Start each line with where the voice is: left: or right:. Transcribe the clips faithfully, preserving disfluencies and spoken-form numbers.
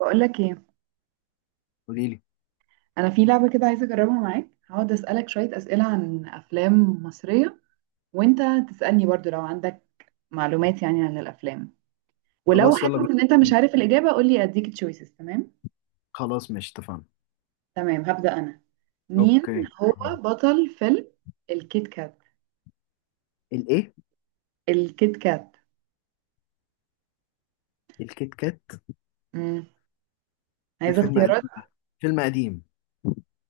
right: بقول لك ايه.
left: قولي لي.
right: انا في لعبه كده عايزه اجربها معاك. هقعد اسالك شويه اسئله عن افلام مصريه، وانت تسالني برضو لو عندك معلومات يعني عن الافلام. ولو
left: خلاص
right: حاسس
left: يلا
right: ان انت مش
left: بينا.
right: عارف الاجابه قول لي اديك تشويسز. تمام
left: خلاص ماشي اتفقنا.
right: تمام، هبدا انا. مين
left: اوكي
right: هو
left: طيب.
right: بطل فيلم الكيت كات؟
left: الايه؟
right: الكيت كات.
left: الكيت كات.
right: امم
left: ده
right: عايزه
left: فيلم
right: اختيارات.
left: قديم. فيلم قديم.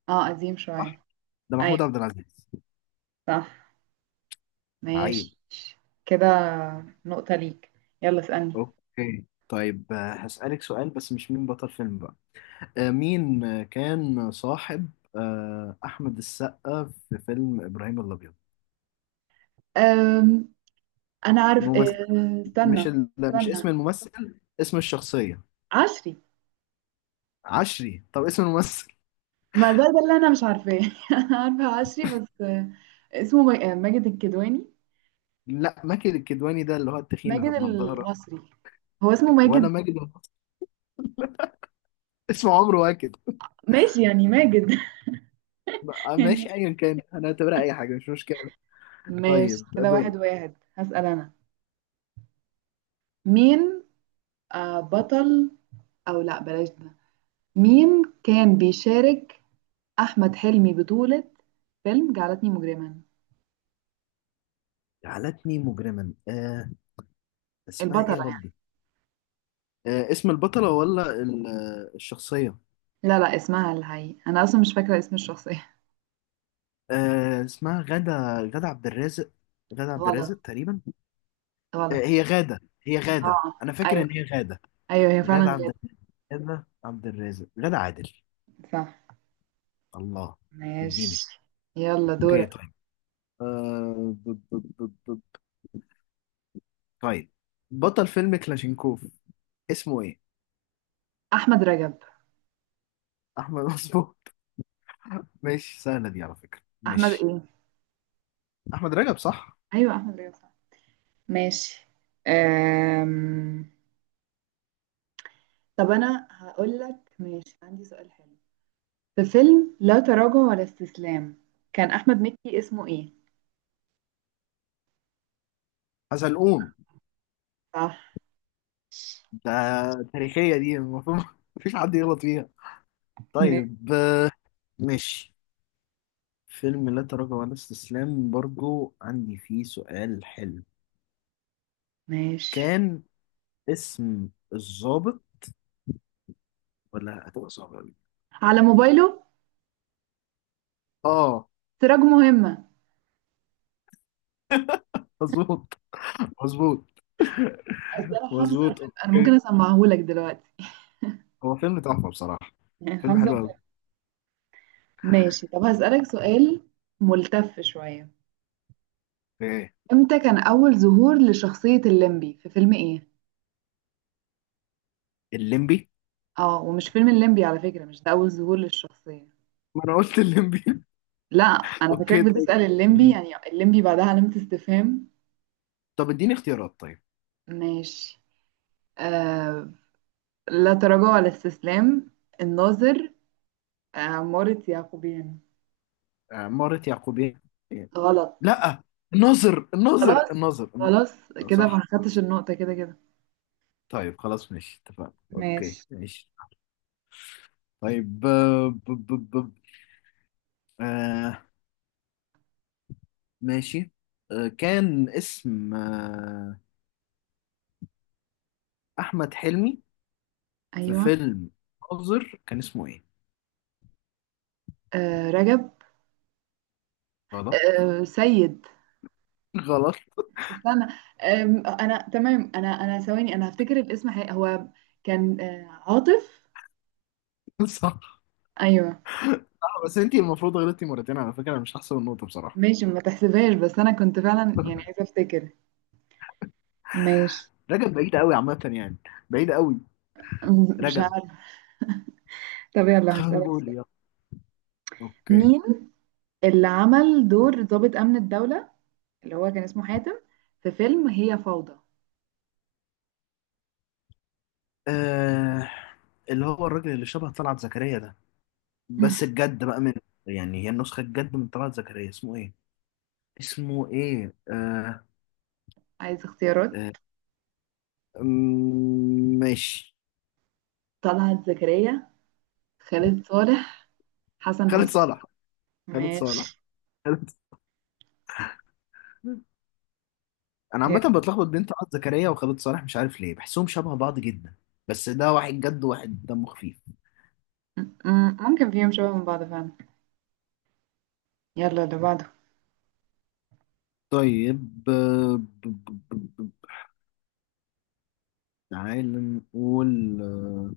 right: اه قديم
left: صح.
right: شويه.
left: ده محمود
right: ايوه
left: عبد العزيز.
right: صح
left: عيب.
right: ماشي كده، نقطه ليك. يلا اسالني.
left: اوكي طيب، آه، هسألك سؤال بس مش مين بطل فيلم بقى. آه، مين، آه، كان صاحب آه، احمد السقا في فيلم ابراهيم الابيض؟
right: أم... انا عارف،
left: الممثل.
right: أه،
left: مش
right: استنى.
left: ال... لا، مش اسم
right: استنى.
left: الممثل، اسم الشخصية.
right: عصري.
left: عشري. طب اسم الممثل؟
right: ما ده ده اللي انا مش عارفاه. انا عارفه عصري بس، آه، اسمه ما- آه، ماجد الكدواني.
left: لا، ماجد الكدواني ده اللي هو التخين
right: ماجد
left: اللي بنضاره.
right: المصري، هو اسمه ماجد.
left: ولا ماجد الكدواني. اسمه عمرو واكد.
right: ماشي يعني ماجد.
left: بقى-
right: يعني
left: ماشي، ايا كان انا اعتبرها اي حاجه مش مشكله.
right: ماشي
left: طيب
right: كده. واحد
left: دوري.
right: واحد هسأل انا. مين؟ آه، بطل، او لا بلاش ده. مين كان بيشارك احمد حلمي بطولة فيلم جعلتني مجرما؟
left: جعلتني مجرما، آه اسمها ايه
right: البطلة
left: يا
right: يعني.
left: ربي؟ آه اسم البطله ولا ال- آه، الشخصيه؟
right: لا لا، اسمها الحقيقي انا اصلا مش فاكرة اسم الشخصية.
left: آه اسمها غادة. غادة عبد الرازق. غادة عبد
right: غلط
left: الرازق تقريبا. آه
right: غلط.
left: هي غادة، هي غادة،
right: اه،
left: انا فاكر
right: ايوه
left: ان هي غادة.
right: ايوه، هي فعلا
left: غادة عبد
right: غير.
left: الرازق. غادة عبد الرازق، غادة عادل.
right: صح
left: الله. اديني.
right: ماشي. يلا
left: اوكي
right: دورك.
left: طيب. آه ب- ب- ب- ب- طيب، بطل فيلم كلاشينكوف اسمه ايه؟
right: احمد رجب.
left: احمد. مظبوط. ماشي، سهلة دي على فكرة.
right: احمد
left: ماشي.
right: ايه؟
left: أحمد رجب صح.
right: ايوه احمد رجب صح. ماشي. أم... طب انا هقول لك. ماشي، عندي سؤال حلو. في فيلم لا تراجع ولا استسلام، كان احمد مكي اسمه ايه؟
left: حزلقوم.
right: صح.
left: ده تاريخية دي المفروض مفيش حد يغلط فيها.
right: م-
left: طيب. آه، ماشي. فيلم لا تراجع ولا استسلام برضو عندي فيه سؤال حلو.
right: ماشي.
left: كان اسم الضابط، ولا هتبقى صعبة أوي؟
right: على موبايله.
left: آه
right: سراج مهمة.
left: مظبوط. مظبوط.
right: أصل انا حافظة الفيلم،
left: مظبوط
right: انا
left: أوكي.
right: ممكن اسمعهولك دلوقتي.
left: هو فيلم تحفة بصراحة.
right: يعني
left: فيلم
right: حافظة
left: حلو
right: الفيلم.
left: أوي.
right: ماشي. طب هسألك سؤال ملتف شوية.
left: إيه؟
right: امتى كان أول ظهور لشخصية الليمبي، في فيلم ايه؟
left: الليمبي.
right: اه، ومش فيلم الليمبي على فكرة، مش ده أول ظهور للشخصية.
left: ما أنا قلت الليمبي.
right: لا، أنا فاكراك
left: أوكي طيب.
right: بتسأل الليمبي، يعني الليمبي بعدها علامة استفهام.
left: طب اديني اختيارات طيب.
right: ماشي. آه لا تراجع ولا استسلام، الناظر، آه، عمارة يعقوبيان.
left: آه، مارة يعقوبيان.
right: غلط.
left: لا، الناظر، الناظر،
right: خلاص.
left: الناظر، الناظر.
right: خلاص كده، ما
left: صح.
right: خدتش
left: صح.
right: النقطة كده كده.
left: طيب خلاص ماشي اتفقنا. اوكي
right: ماشي.
left: ماشي. طيب، آه، ب ب ب آه ماشي. آه كان اسم آه احمد حلمي في
right: أيوه.
left: فيلم ناظر كان اسمه ايه؟
right: آه رجب.
left: غلط.
right: آه سيد.
left: غلط.
right: استنى. أم، انا تمام. انا انا ثواني، انا هفتكر الاسم حقيقي. هو كان آه، عاطف.
left: صح.
right: ايوه.
left: آه، بس انتي المفروض غلطتي مرتين على فكرة، انا مش هحسب النقطة بصراحة.
right: ماشي، ما تحسبهاش، بس انا كنت فعلا يعني عايزه افتكر. ماشي.
left: رجب بعيد قوي عامة يعني. بعيد قوي.
right: مش
left: رجب.
right: عارفه. طب يلا
left: طيب
right: هسألك.
left: قولي يلا. اوكي.
right: مين اللي عمل دور ضابط امن الدوله، اللي هو كان اسمه حاتم، في فيلم هي فوضى؟
left: آه اللي هو الراجل اللي شبه طلعت زكريا ده، بس الجد بقى منه. يعني هي النسخة الجد من طلعت زكريا. اسمه ايه؟ اسمه ايه؟ آه
right: عايز
left: آه
right: اختيارات.
left: أمم، ماشي.
right: طلعت زكريا، خالد صالح، حسن
left: خالد
right: حسني.
left: صالح. خالد صالح.
right: ماشي
left: خالد. انا عامة
right: يلا.
left: بتلخبط بين طلعت زكريا وخالد صالح، مش عارف ليه. بحسهم شبه بعض جدا. بس ده واحد جد وواحد دمه خفيف.
right: م- م- ممكن فيهم شبه من بعض فعلا. يلا اللي بعده.
left: طيب، آه، ب- ب- ب- ب- تعال نقول آه،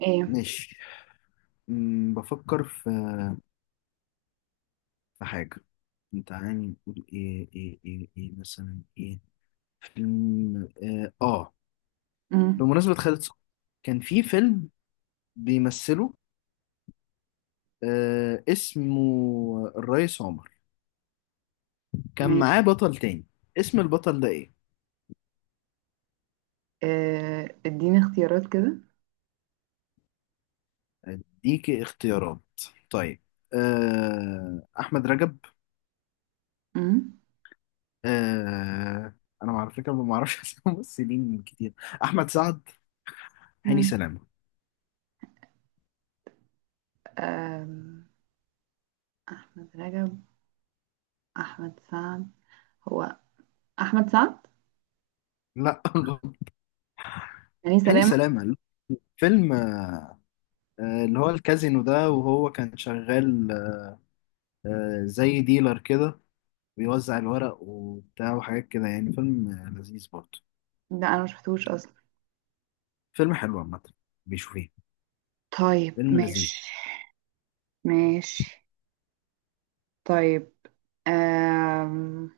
right: ايه.
left: ماشي. أمم، بفكر في في حاجة. تعالي نقول ايه ايه ايه ايه مثلا ايه. فيلم اه, آه.
right: م-
left: بمناسبة خالد صالح، كان في فيلم بيمثله، آه اسمه الريس عمر. كان
right: ماشي.
left: معاه بطل تاني، اسم البطل ده ايه؟
right: آه، اديني اختيارات كده.
left: اديك اختيارات طيب. آه احمد رجب.
right: مم.
left: آه انا على فكرة ما بعرفش اسامي ممثلين كتير. احمد سعد. هاني
right: مم.
left: سلامة.
right: آم، احمد رجب، احمد سعد. هو احمد سعد،
left: لا.
right: يعني
left: هاني
right: سلامة.
left: سلامة. فيلم آه، اللي هو الكازينو ده وهو كان شغال آه، زي ديلر كده، بيوزع الورق وبتاع وحاجات كده يعني. فيلم آه، لذيذ برضه.
right: لا انا مش شفتوش اصلا.
left: فيلم حلو عامة. بيشوفيه.
right: طيب
left: فيلم لذيذ.
right: ماشي. ماشي طيب. آم.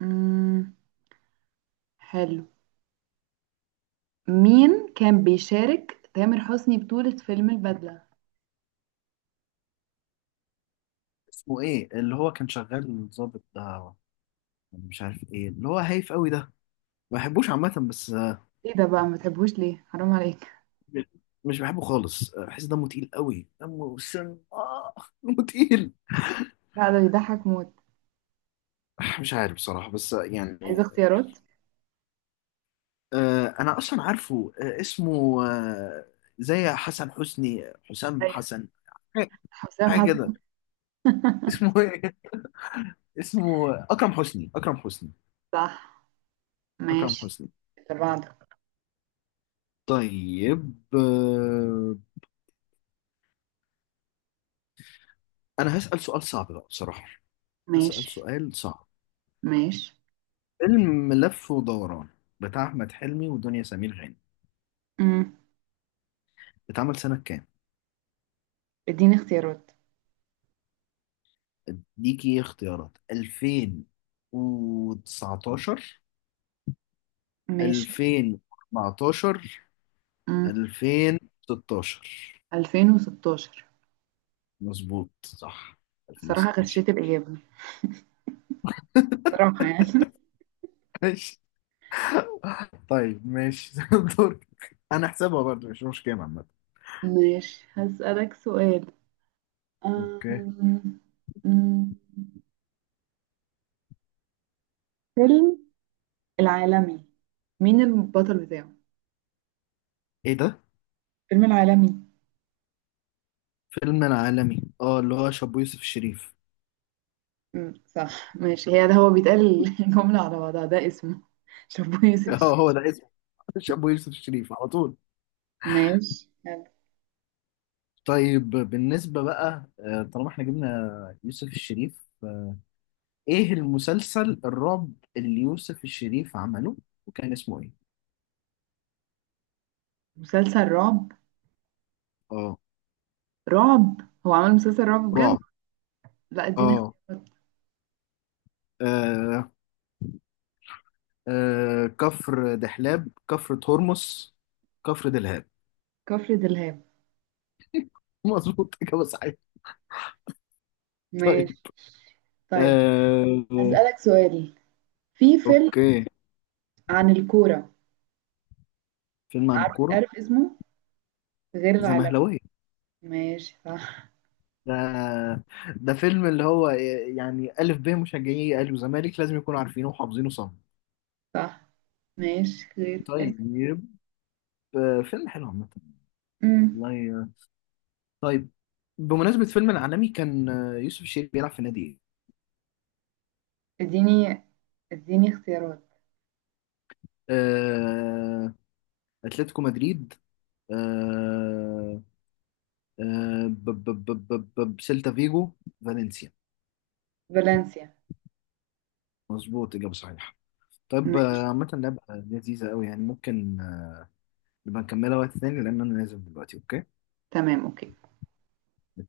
right: مم. حلو. مين كان بيشارك تامر حسني بطولة فيلم البدلة؟
left: اسمه ايه اللي هو كان شغال ضابط ده؟ مش عارف ايه اللي هو هايف قوي ده. ما بحبوش عامة بس آه،
right: ايه ده بقى؟ ما بتحبوش ليه؟ حرام عليك.
left: مش بحبه خالص. آه، بحس دمه تقيل قوي، دمه سم اه دمه تقيل.
right: لا، ده بيضحك موت.
left: آه، مش عارف بصراحة بس آه،
right: عايزة
left: يعني.
right: اختيارات.
left: آه، انا اصلا عارفه، آه، اسمه، آه، زي حسن حسني، حسام
right: ايوه
left: حسن، حاجه،
right: حسام
left: حاجة كده.
right: حسن.
left: اسمه ايه؟ اسمه اكرم حسني. اكرم حسني.
right: صح
left: اكرم
right: ماشي.
left: حسني.
right: اللي بعده.
left: طيب، آه، انا هسأل سؤال صعب بقى بصراحه. هسأل
right: ماشي.
left: سؤال صعب.
right: ماشي،
left: فيلم لف ودوران بتاع احمد حلمي ودنيا سمير غانم،
right: امم
left: اتعمل سنه كام؟
right: اديني اختيارات.
left: اديكي اختيارات: ألفين وتسعة عشر،
right: ماشي،
left: ألفين واربعتاشر،
right: امم
left: ألفين وستاشر.
right: ألفين وستاشر.
left: مظبوط صح،
right: الصراحة
left: ألفين وستاشر.
right: غشيت الإجابة صراحة يعني.
left: ماشي. طيب ماشي. دورك. انا احسبها برضه، مش مشكلة عامة.
right: ماشي هسألك سؤال.
left: اوكي.
right: أم... أم، فيلم العالمي، مين البطل بتاعه؟
left: ايه ده؟
right: فيلم العالمي.
left: فيلم العالمي. اه، اللي هو شابو يوسف الشريف.
right: أم، صح ماشي. هي ده هو بيتقال الجملة على بعضها، ده اسمه، شابو يوسف
left: اه،
right: الشريف.
left: هو ده اسمه. شابو يوسف الشريف على طول.
right: ماشي يلا.
left: طيب بالنسبة بقى، آه، طالما احنا جبنا يوسف الشريف، آه، ايه المسلسل الرعب اللي يوسف الشريف عمله وكان اسمه ايه؟
right: مسلسل رعب.
left: اه.
right: رعب، هو عمل مسلسل رعب بجد؟
left: رعب.
right: لا، اديني
left: اه.
right: اختيارات.
left: آه، آه كفر دحلاب، كفر هرمس، كفر دلهاب.
right: كفر دلهاب.
left: مظبوط، إجابة صحيحة. طيب.
right: ماشي. طيب
left: آه
right: هسألك سؤال، في فيلم
left: أوكي.
right: عن الكورة.
left: فيلم عن
right: عارف
left: الكورة.
right: عارف اسمه، غير العالمي.
left: زمهلوية.
right: ماشي صح.
left: ده ده فيلم اللي هو، آه، يعني، ألف ب مشجعي أهلي وزمالك لازم يكونوا عارفينه وحافظينه صم.
right: صح ماشي، غير.
left: طيب. آه فيلم حلو عامة.
right: امم
left: والله، آه، طيب. بمناسبة فيلم العالمي، كان آه، يوسف الشريف بيلعب في نادي إيه؟
right: اديني، اديني اختيارات.
left: آه، أتلتيكو مدريد، آه، آه، ب- ب- ب- ب- ب- سيلتا فيجو، فالنسيا.
right: فالنسيا.
left: مظبوط، إجابة صحيحة. طيب،
right: ماشي
left: آه، عامة لعبة لذيذة أوي يعني، ممكن آه، نبقى نكملها وقت تاني لأن أنا نازل دلوقتي. أوكي؟
right: تمام اوكي.
left: اتفقنا.